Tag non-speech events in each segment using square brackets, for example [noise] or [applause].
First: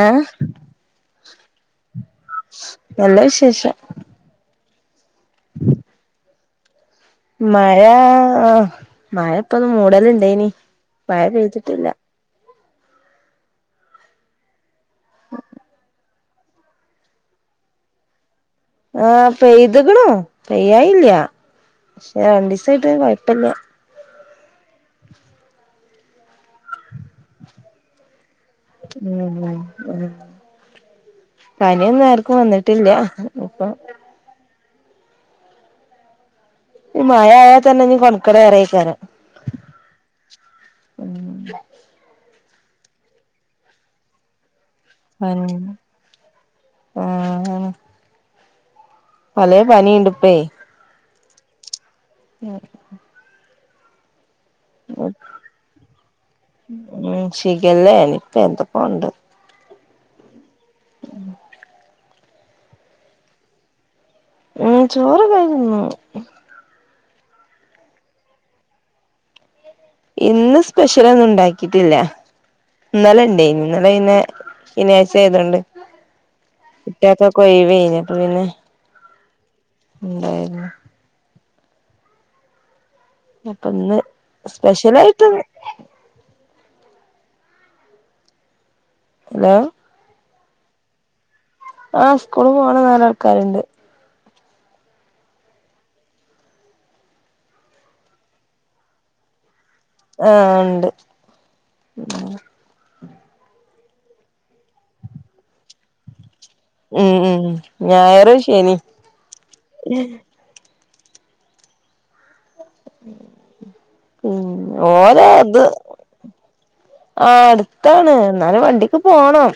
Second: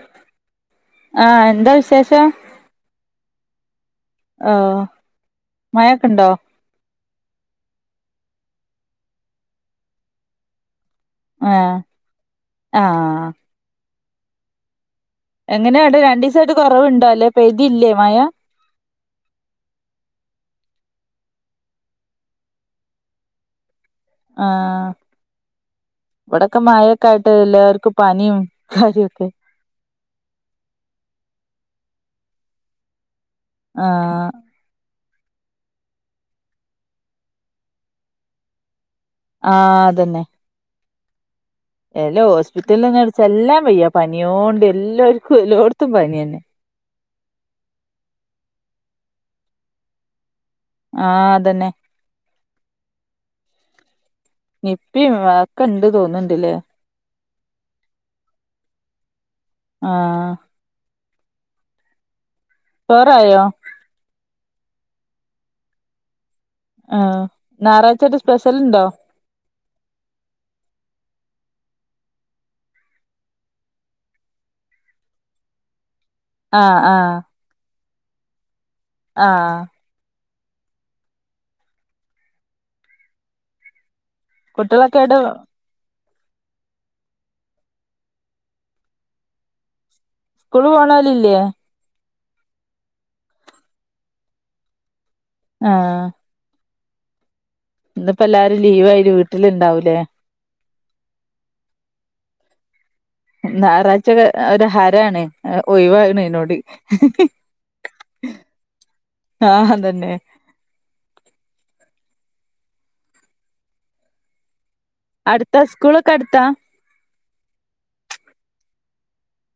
ആ ആ എന്താ വിശേഷം നല്ല വിശേഷം ഒ മഴൊക്കെ ഇണ്ടോ മഴ ആ മഴ ഇപ്പ ഒന്ന് മൂടല് ഇണ്ടേനി മഴ പെയ്തിട്ടില്ല ആ ആ എങ്ങനെയാണ്ട് രണ്ടു ദിവസായിട്ട് കുറവുണ്ടോ അല്ലേ പെയ്യ്തില്ലേ മഴ ആ പെയ്തുകുണു പെയ്യായില്ല പക്ഷെ രണ്ട് ദിവസമായിട്ട് കുഴപ്പില്ല ആ ഇവിടെക്കെ മഴൊക്കെ ആയിട്ട് എല്ലാവർക്കും പനിയും ഉം കാര്യൊക്കെ ഉം പനിയൊന്നും ആർക്കും വന്നിട്ടില്ല ഇപ്പൊ ആ ഈ മഴായയാൽ തന്നെ നീ ആ അത് ന്നെ ഉം എല്ല ഹോസ്പിറ്റലൊന്ന് ചെല്ലാൻ വയ്യ പനിയോണ്ട് എല്ലാവർക്കും എല്ലോടത്തും പനി തന്നെ ആ പലെ പനിയുണ്ട് ഇപ്പൊ ആ അതന്നെ ആ നിപ്പയൊയും ഒക്കെ ഉണ്ട് തോന്നുന്നുണ്ടല്ലോ ശിഖല്ലേ ഇപ്പൊ എന്തൊക്കെയുണ്ട് ആ ഉം ചോറായോ ഉം ചോറ് കഴുന്നു ആ ഞായറാഴ്ചയായിട്ടു സ്പെഷ്യൽണ്ടോ ഇന്ന് സ്പെഷ്യൽ ഒന്നും ഉണ്ടാക്കിട്ടില്ല ഇന്നലെ ഇണ്ടെ ഇന്നലെ പിന്നെ ശനിയാഴ്ച്ച ആയോണ്ട് ആഹ് കുട്ടിയെക്കൊക്കെ ഒഴിവെനു അപ്പൊ പിന്നെ ആ [unintelligible] അപ്പന്ന് കുട്ടികളൊക്കെ എവിടെ സ്പെഷ്യൽയിട്ട്ന്ന് ഹലോ സ്കൂള് പോണോലില്ലേ ആഹ് സ്കൂള് പോണ നാലാൾക്കാര്ണ്ട് ആഹ് ഇന്ന്പ്പോ എല്ലാരും ലീവായിട്ട് വീട്ടില് ണ്ടാവും ആഹ് ണ്ട് ഞായറാഴ്ചൊക്കെ ഒര് ഹരാണ് ഒഴിവാണീനോട് ഉം ഉം ഞായറ് ശനി ആഹ് അതന്നെ ഉം അടുത്താ ഓലത് സ്കൂളൊക്കെ അടുത്താ ആട്ത്താണ് എന്നാലും വണ്ടി ക്ക് പോണം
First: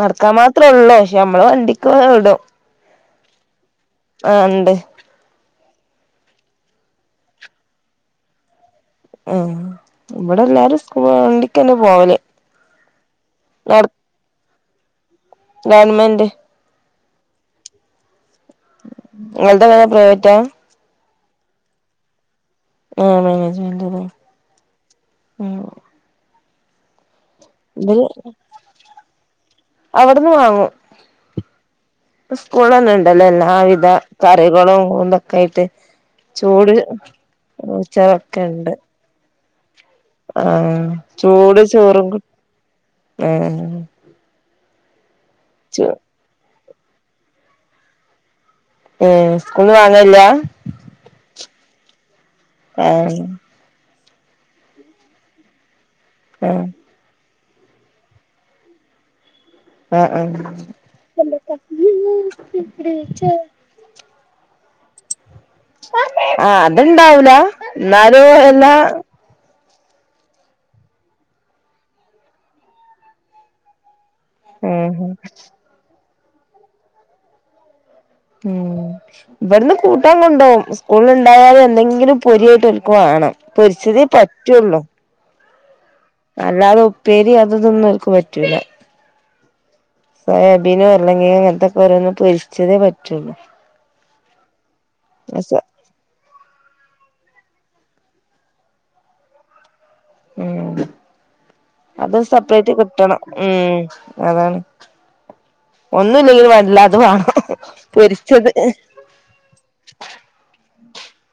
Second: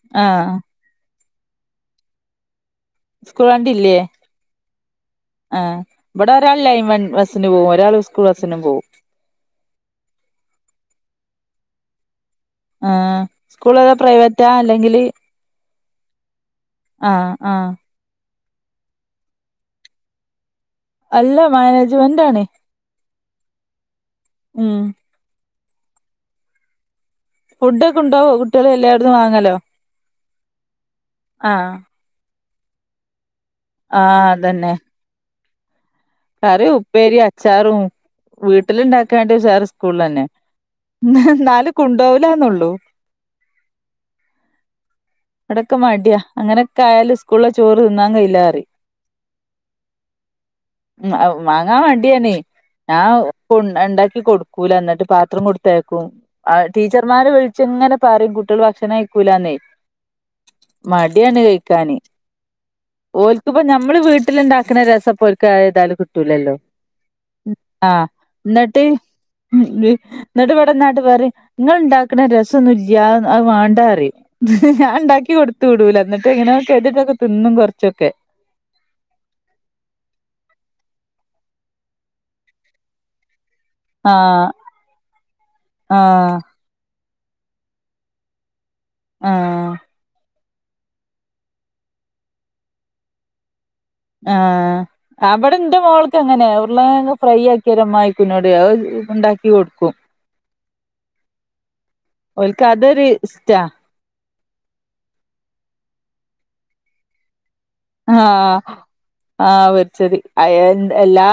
നടക്കാൻ ആഹ് മാത്രേള്ളൂ പക്ഷെ നമ്മള് വണ്ടിക്ക് വിടും സ്കൂള ആഹ് ണ്ട് ആ ഇവിടെ ഒരാൾ ലൈൻ ബസ്സിന് പോവും ഒരാൾ സ്കൂൾ ബസ്സിന് പോവും ഉം ക്ക്ന്ന് പോവല് ആഹ് സ്കൂളേതാ പ്രൈവറ്റാ അല്ലെങ്കില് ഗവൺമെന്റ് ആഹ് ആ നിങ്ങൾതൊക്കെ പ്രൈവറ്റാ അല്ല മാനേജ്മെന്റ് ആണ് ആഹ് മാനേജ്മെൻ്റാണ് ഉം ഫുഡോക്കെ കൊണ്ടോവോ കുട്ട്യാളെ ല്ലേ അവടന്ന് വാങ്ങലോ അവിടുന്ന് ആഹ് സ്കൂള്ലെന്നെ ഇണ്ടല്ലോ എല്ലാവിധ ആഹ് അതന്നെ കറികളും തൊക്കെആയിട്ട് കറി ചൂട് ഉപ്പേരി അച്ചാറും മൂച്ചറൊക്കെ ണ്ട് വീട്ടിലുണ്ടാക്കാണ്ട് വേറെ സ്കൂളിൽ തന്നെ ആഹ് ചൂട് എന്നാലും ചോറുകും കൊണ്ടോവൂലാന്നൊള്ളൂ ആഹ് ടക്ക ചൂ മടിയാ അങ്ങനെക്കെ ആയാലും സ്കൂളിലെ ചോറ് തിന്നാൻ കയ്യിലാന്നറിം ഏ സ്കൂൾന്ന് വാങ്ങല് ല്ല്യ ഉം വാങ്ങാൻ മടിയാണ് ഞാൻ ആഹ് ണ്ട് ണ്ടാക്കി കൊടുക്കൂല ന്നിട്ട് പാത്രം കൊടുത്തേയ ക്കും ആഹ് ടീച്ചർമാര് വിളിച്ച് ങ്ങനെ പറയും കുട്ട്യാള് ഭക്ഷണം കയ്ക്കൂലാന്നെ ഉം ഉം മട്യാണ് കഴിക്കാന് ഓൽക്ക്പ്പോ ഞമ്മള് വീട്ടിലുണ്ടാക്ക്ണ രസപ്പോൽക്ക് ന്തായാലു കിട്ടൂലല്ലോ ആഹ് അത്ണ്ടാവൂല ആഹ് എന്നാലും എല്ലാ ന്നിട്ട് ഉം ന്നിട്ട്ബടെന്ന്ആണ്ട് പറിം ങ്ങള് ണ്ടാക്കണ രസൊന്നുല്ല്യ അത് വാണ്ടാഅറിം ഞാ ആഹ് ണ്ടാക്കി കൊടുത്ത് വിടൂല ന്നിട്ട് ങ്ങനോം കെതിട്ടൊക്കെ ത് ന്നും കൊറച്ചൊക്കെ ഉം ഇവട്ന്ന് കൂട്ടാൻ കൊണ്ടോവും സ്കൂളിൽ ണ്ടായാലും എന്തെങ്കിലും പൊരിയായിട്ട് ഓന്ക്ക് വാണം പൊരിച്ചതേ ആഹ് പറ്റുള്ളൂ ആഹ് അല്ലാതെ ഉപ്പേരി അതിതൊന്നും ഓൽ ക്ക് പറ്റൂല ആഹ് സോയാബീനൊ ഉര്ളകിഴങ്ങ് ങ്ങനത്തെക്കെ ഓരോന്ന് പൊരിച്ചതേ പറ്റുള്ളൂ ആ അവിടെന്റെ മോൾക്ക് അങ്ങനെയ മ്മള് ഫ്രൈ ആക്കി അരമണിക്കൂറിനോട് ഉണ്ടാക്കി കൊടുക്കും ഉം അത് ഓൽക്ക് സെപ്പറേറ്റ് അതൊരു കിട്ടണം ഇഷ്ടാ ഉം അതാണ് ഒന്നുംല്ലെങ്കിലും വേണ്ടില്ലാ അത് വാണം ആഹ് ആ വച്ചരി അയേൺ എല്ലാ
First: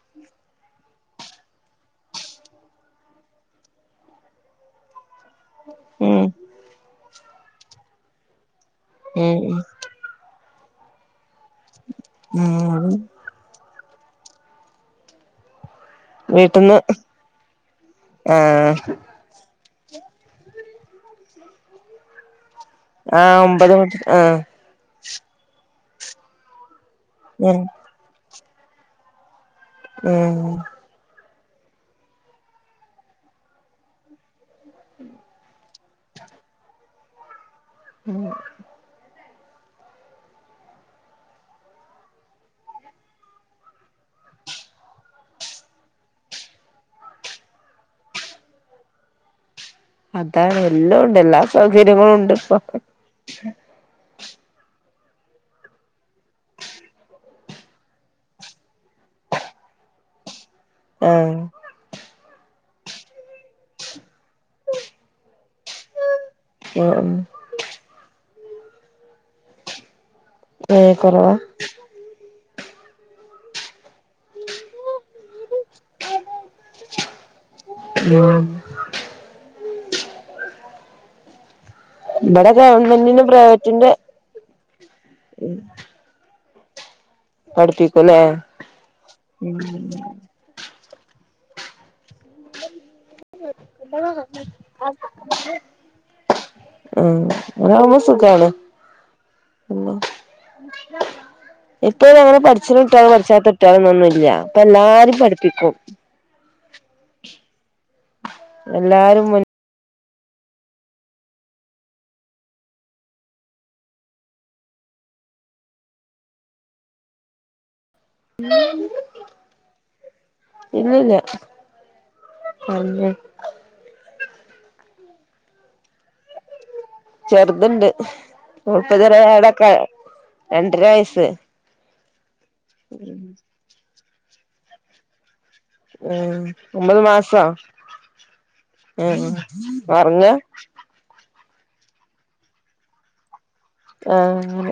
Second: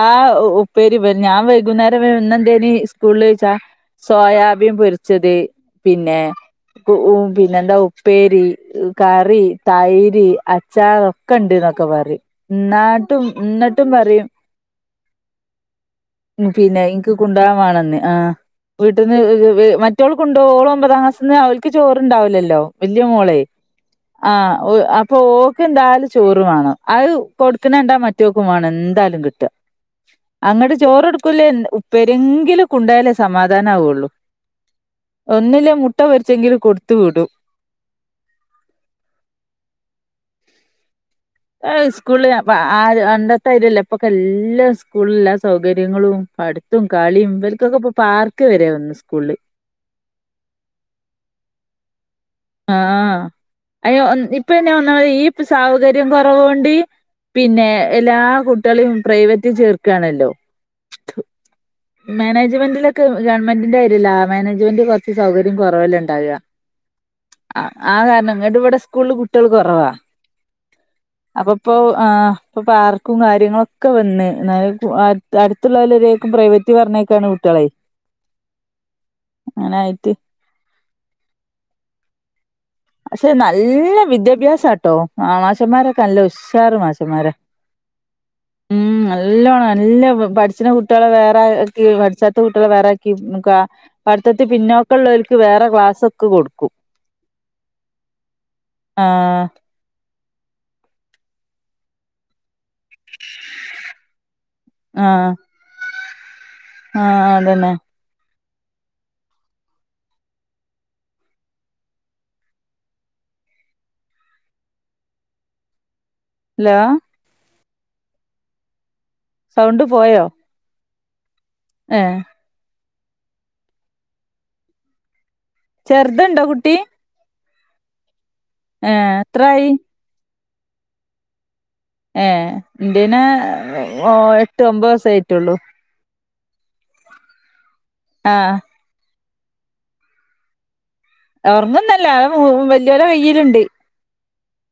ഉപ്പേരിം വൻ ഞാൻ വൈകുന്നേരം ന്ന്ന്തേനി സ്കൂളി ചോയ്ച്ച സോയാബീൻ പൊരിച്ചത് പിന്നെ ഉം പിന്നെ എന്താ ഉപ്പേരി ഉം കറി തൈര് അച്ചാറൊക്കെ ണ്ട്ന്നറിം ക്കെപറിം ഉം ന്നാട്ടും ന്നട്ടും പറിം ഉം വീട്ടിന്ന് പിന്നെ ഇൻക്ക് കൊണ്ടാകൻമാണെന്ന് ആ ആഹ് വീട്ടന്ന് മറ്റോൾ കൊണ്ട ഓളോ ഒമ്പതാം ക്ലാസിന് അവൾക്ക് ചോറണ്ടാവില്ലല്ലോ വലിയ മോളെ ആഹ് ഒമ്പത് മണി ആഹ് ആഹ പോക്ക് എന്തായാലും ചോറ് വേണം അത് ഉം കൊടുക്കണ ണ്ടാ മറ്റുവോക്കും വേണം എന്തായാലും കിട്ടും ഉം ടുക്കലേ ഉപ്പേരെങ്കിലും കൊണ്ടോയാലേ സമാധാനം ആവുള്ളു ഒന്നൂല്ലേ മുട്ട പൊരിച്ചെങ്കിലും കൊടുത്തു വിടും ഉം സ്കൂള ആ പണ്ടത്തെ അര്യല്ല ഇപ്പൊക്ക എല്ലാ സ്കൂളില എല്ലാ സൗകര്യങ്ങളും പടുത്തും കളിയും ഇവർക്കൊക്കെ ഇപ്പൊ പാർക്ക് വരെ വന്ന് സ്കൂള് അതാണ് എല്ലാം ഉണ്ട് എല്ലാ സൗകര്യങ്ങളും ഉണ്ട് ഇപ്പൊ ആഹ അയ ഇപ്പന്നാ ഒന്നാ ഈ സൗകര്യം കുറവണ്ട് പിന്നെ എല്ലാ കുട്ടികളെയും പ്രൈവറ്റിൽ ചേർകാണല്ലോ ആഹ് ഉം മാനേജ്മെൻ്റ് ഗവർമെന്റിന്റെ കാര്യല്ല മാനേജ്മെന്റ് കൊറച്ച് സൗകര്യം കുറവല്ല ഉണ്ടാവ ഉം ആ ആ കാരണം ഇങ്ങട്ട് ഇവിടെ സ്കൂളില് കുട്ടികൾ കുറവാ ഏഹ് കൊറവാ അപ്പപ്പോ ആ പാർക്കും കാര്യങ്ങളൊക്കെ വന്ന് എന്നാല് അടുത്തുള്ളവറിലേക്കും പ്രൈവറ്റ് പറഞ്ഞയക്കാണ് കുട്ടികളെ ഉം അങ്ങനെ ആയിട്ട് ബട പക്ഷെ നല്ല വിദ്യാഭ്യാസാട്ടോ ആ മാശന്മാരൊക്കെ നല്ല ഉഷാറാ മാസ മാര പഠിപ്പിക്കുംല്ലേ ഉ നല്ലണം നല്ല പഠിച്ച കു കുട്ടിള വേറെ പഠിച്ചാത്ത കുട്ടികളെ വേറെ പഠിത്തത്തി പിന്നോക്കള്ളവർക്ക് വേറെ ക്ലാസ്സ് ഒക്കെ കൊടുക്കും അതാവുമ്പോ സുഖാണ് ആഹ് എപ്പോഴും അങ്ങനെ പഠി പടിച്ചകുട്ടിളും പഠിച്ചാത്ത കുട്ടികളന്നൊന്നും ഇല്ല അപ്പൊ എല്ലാരും പഠിപ്പിക്കും ആഹ അതന്നെ എല്ലാരും ഹലോ [unintelligible] സൗണ്ട് പോയോ ഇല്ല ഇല്ല ആഹ ഒറങ്ങിയോ ചെറുത്ണ്ടോ കുട്ടി ചെറുത്ണ്ട് ഏഹ് എത്രായി [unintelligible] രണ്ടര വയസ് ഏ ഇണ്ടീന് എട്ട് ഒമ്പത് ദിവസ ആയിട്ടുള്ളൂ ഉം ഒമ്പത് മാസോ ആഹ ഉം ഒറങ്ങ ഉറങ്ങുന്നല്ല അ വലിയവരെടെ കയിലുണ്ട് ആഹ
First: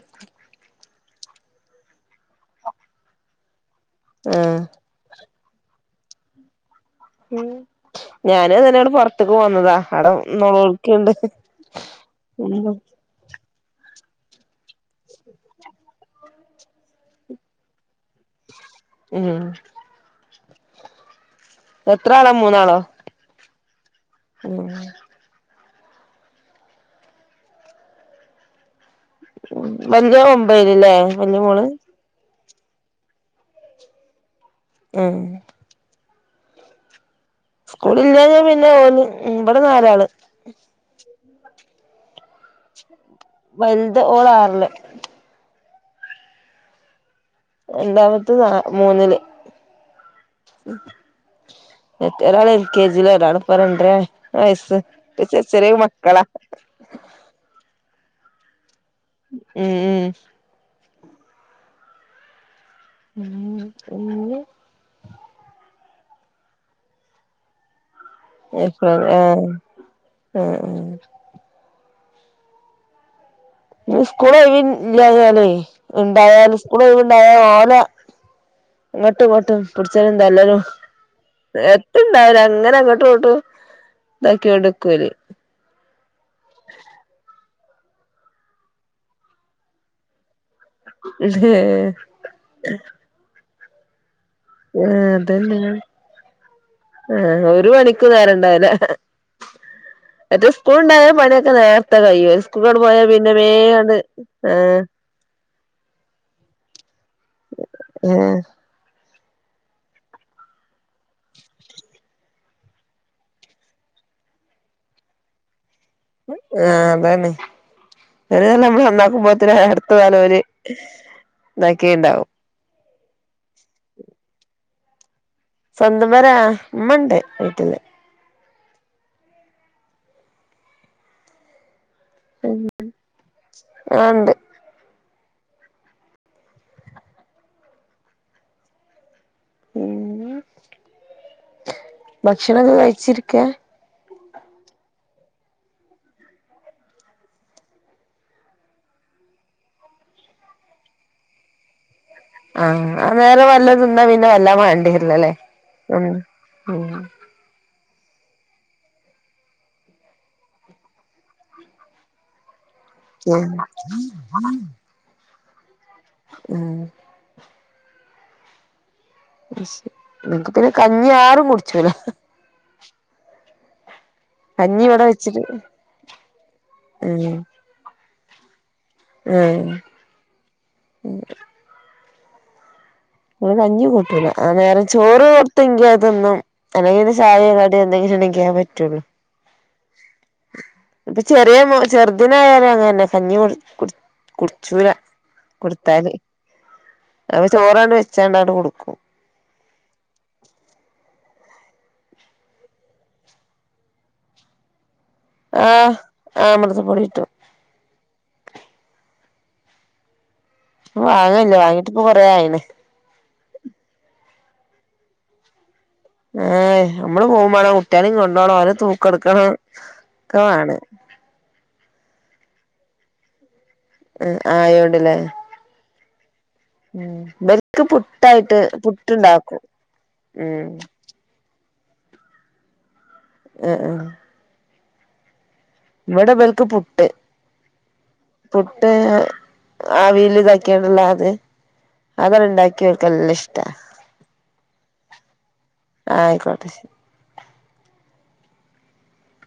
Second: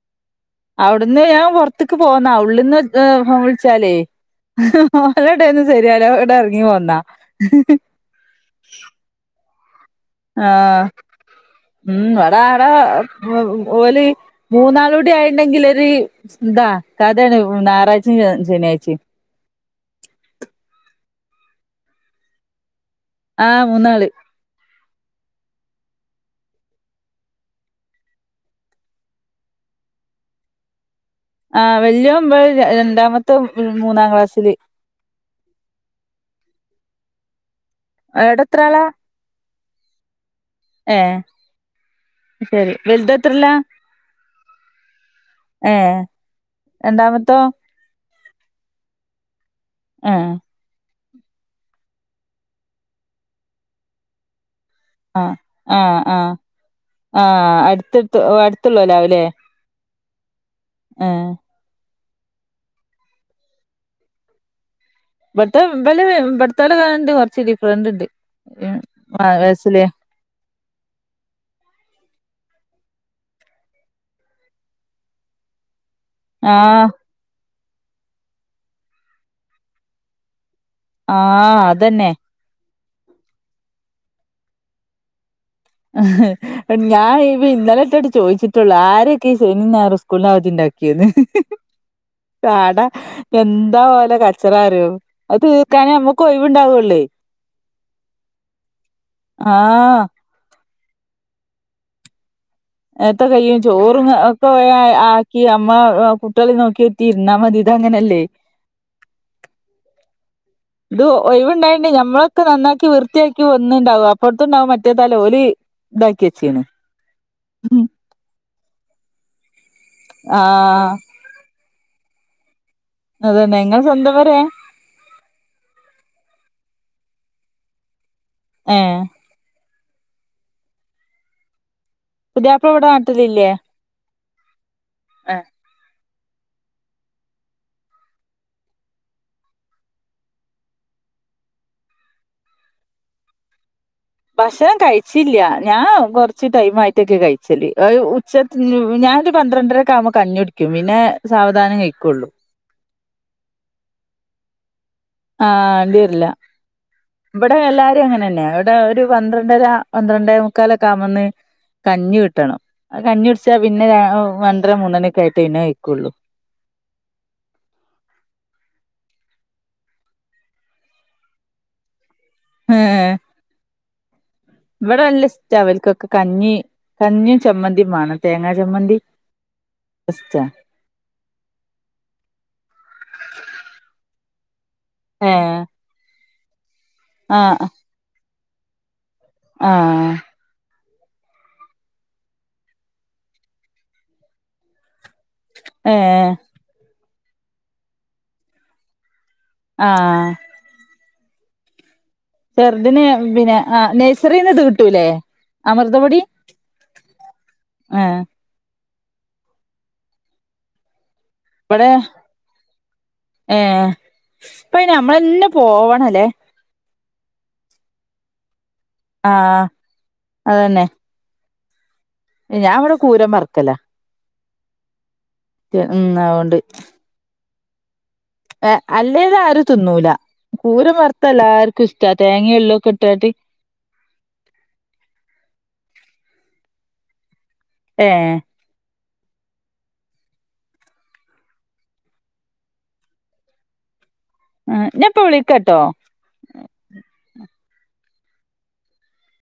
അവിടുന്ന് ഞാൻ പുറത്തേക്ക് പോന്നാ ഉള്ളിൽന്ന് ഫോൺ വിളിച്ചാലേ ആഹ് ഇവരുടെ എടെന്ന് ശെരിയാവില്ല ഇവിടെ ഇറങ്ങി വന്നാ ഉ ഞാന് അങ്ങനെയാണ് പുറതേക്ക് പോന്നതാ അവിടെ ആഹ നൊളോളിക്ക്ണ്ട് ഉം വട ആട ഉം ഓല് മൂന്നാളൂടി ആയിണ്ടെങ്കിൽ ഒരു ന്താ കഥയാണ് ഞായറാഴ്ച ശനിയാഴ്ച ഉം എത്ര ആളാ മൂന്നാളോ ആഹ് മൂന്നാള്ല് ഉം മഞ്ച മുമ്പൈലില്ലേ ആ വലിയോമ്പ രണ്ടാമത്തോ മൂന്നാം ക്ലാസ്സില് മ്മ് സ്കൂഇില്ലഞ്ഞാ പിന്നെ ഏടെത്രാളാ ഓന് ഇവിടെ നാലാള് ഏ ശരി വലുതെത്രേലാ വലുത ഓളാറില് ഏ രണ്ടാമത് രണ്ടാമത്തെ ന മൂന്നില് ആ എറ്റ എറള എൽ കേ ജില എരളിപ്പ രണ്ടര വയസ് ആ ആഹ് ആ ആ അടുത്തടുത്തടു ഉം ഉം ആ ഉം ഉ ഭട്ത്ത വല ഭട്ത്തല താണ്ട് കൊറച്ച് ഡിഫറന്റ് ണ്ട് എ ആ ആ ഇ സ്കൂൾ ഒഴിവ് ഇല്ലാഞ്ഞാലേ ണ്ടായല് സ്കൂൾ ആഹ് ഒഴിവ് ഇണ്ടായ ഓ ലാ ഇങ്ങോട്ടും ഇങ്ങോട്ടും പിടിച്ചലും തല്ലലും ആഹ് അതന്നെ എതുണ്ടവൂല അങ്ങനെ അങ്ങട്ട് ഇങ്ങട്ട് ഇതാക്കി കൊണ്ട്ക്കല് ഹ് ഞൻ ഇ ഇന്നലെ ഇറ്റഡ് ചോയിച്ചിട്ടുള്ളൂ ആരൊക്കെ ഈ ശനി ഞായറും സ്കൂലിന് അവതിണ്ടാ കിന്ന് കാട എന്താ ഓലെ കച് ചറാറോ അത് അതന്നെ തീർക്കാനേ നമ്മക്ക് ഒഴിവുണ്ടാവുള്ളേ ആ ഒരു പണിക്ക് നേരണ്ടാവില്ല ആ കൂൾ ണ്ടായ പണിയൊക്കെ നേർത്ത കഴിയുവ ത്ത കയ്യും ചോറും ഒക്കെ ആ ആ ക്കി അമ്മ കുട്ടിആളീം നോക്കി തീരുന്നാ മതി ഇതങ്ങനെയല്ലേ ആ ഇത് ഒഴിവുണ്ടായിണ്ട് ഞമ്മളൊക്കെ നന്നാക്കി വൃത്തിയാക്കി വന്നി ണ്ടാവും അപ്പഴത്തുണ്ടാവും മറ്റേതല ഓല് ഇതാക്കി വെച്ചീണ് ആ അതാനെ ശരിതല്ലാം നമ്മള് നന്നാക്കുംപോത്തിനെ ആഡ് പാലര് ആഹ് താക്കിണ്ടാവും അതെന്നെ ഇങ്ങള് സ്വന്തം വര സ്വന്തം വരാ ഉമ്മണ്ട് വീട്ടില് ഏ പുതിയപ്പള ഇവിടെ നാട്ടിലി ല്ലേ ആ ഉണ്ട് ഏ ഉ ഭക്ഷണംക്കെ കഴിച്ചിരിക്ക ഭക്ഷണം കഴിച്ചില്ല ഞാൻ കുറച്ച് ടൈം ആയിട്ടൊക്കെ കഴിച്ചല് ഉച്ച തി ഞ ഞാനൊരു പന്ത്രണ്ടരക്കെ ആക്മ്പോ കഞ്ഞിടിക്കും പിന്നെ സാവധാനം കഴിക്കും ആഹ് അ നേരരെ വല്ല തിന്നാ പിന്നെ വല്ല വണ്ടി ആ് വണ്ടിരില്ല ഇവിടെ എല്ലാവ അങ്ങനെന്നെ അവിടെ ഒരു പന്ത്രണ്ടര പന്ത്രണ്ടെ മുക്കാല ഒക്കെ ആമന്ന് കഞ്ഞി കിട്ടണം ഉം കഞ്ഞൊടിച്ചാ പിന്നെ ഒന്ണ്ടര മൂന്നണ ഒക്കെ ആയിട്ട് ഇന ഉ നിക്ക് പിന്നെ കഞ്ഞിയാറും കുടിച്ചല ആഹ കഞ്ഞി ഇവിടെ വെച്ചിട്ട് ഇഷ്ട്ട അവലക്കൊക്കെ കഞ്ഞി ഉം കഞ്ഞിയും ചമ്മന്തിയുംമാണ് തേങ്ങാ ജമ്മതി ഉം ന കഞ്ഞ കൂട്ടൂല ആ നേരം ചോറ് ഏഹ് കൊടുത്തെങ്കി അതൊന്നും അല്ലെങ്കി ചായോ കട എന്തെിലും ഇണങ്കാൻ പറ്റുള്ളൂ ആഹ ഇപ്പൊ ചെറിയ ചെറുദിനായാലും അങ്ങന്നെ കഞ്ഞി കു കുടിച്ചൂല കൊടുത്താല് ഏഹ് അപ്പ ചോറാണ് വെച്ചാണ്ടട്ട കൊടുക്കും ആഹ് ചെറുദന് പിന്നെ ആ നഴ്സറിൽ നിന്ന് ഇത് കിട്ടൂല്ലേ ആഹ് അമൃദപൊടി ആഹ് അമൃതപ്പൊടി കിട്ടും ആഹ വാങ്ങല്ല ഇവിടെ വാങ്ങീട്ട് ഇപ്പൊ കൊറ ആയിണ് ഏ അപ്പ നമ്മളന്നെ പോവണം ഏ് നമ്മള് പോകുമ്പോണോ കുട്ടികളും കൊണ്ടുപോണോ അവന് ആ തൂക്കെടുക്കണം ഒക്കെ വാണ് ഞൻ അവിടെ പൂരം വറക്കല ഉ ആയോണ്ട്ല്ലേ ഉ ആതുകൊണ്ട് ഉം ഇവർക്ക് പു അല്ലേത ആരും തിന്നൂല ഉം പൂര വറുത്തല്ല ആർക്കും ഇഷ്ട തേങ്ങയും എള്ളുംക്കെ ഇട്ട് ഉ ഇവിടെ പേൽക്ക് പുട്ട് ഏ പുട്ട് ആവീൽ ഇതാക്കിണ്ട്ത് അത് ഇവടാണ്ടാക്കിയ ഓൽക്ക് നല്ലഷ്ട ഉ ഇഞാപ്പ വിളിക്കട്ടോ ആയിക്കോട്ടെ ശരി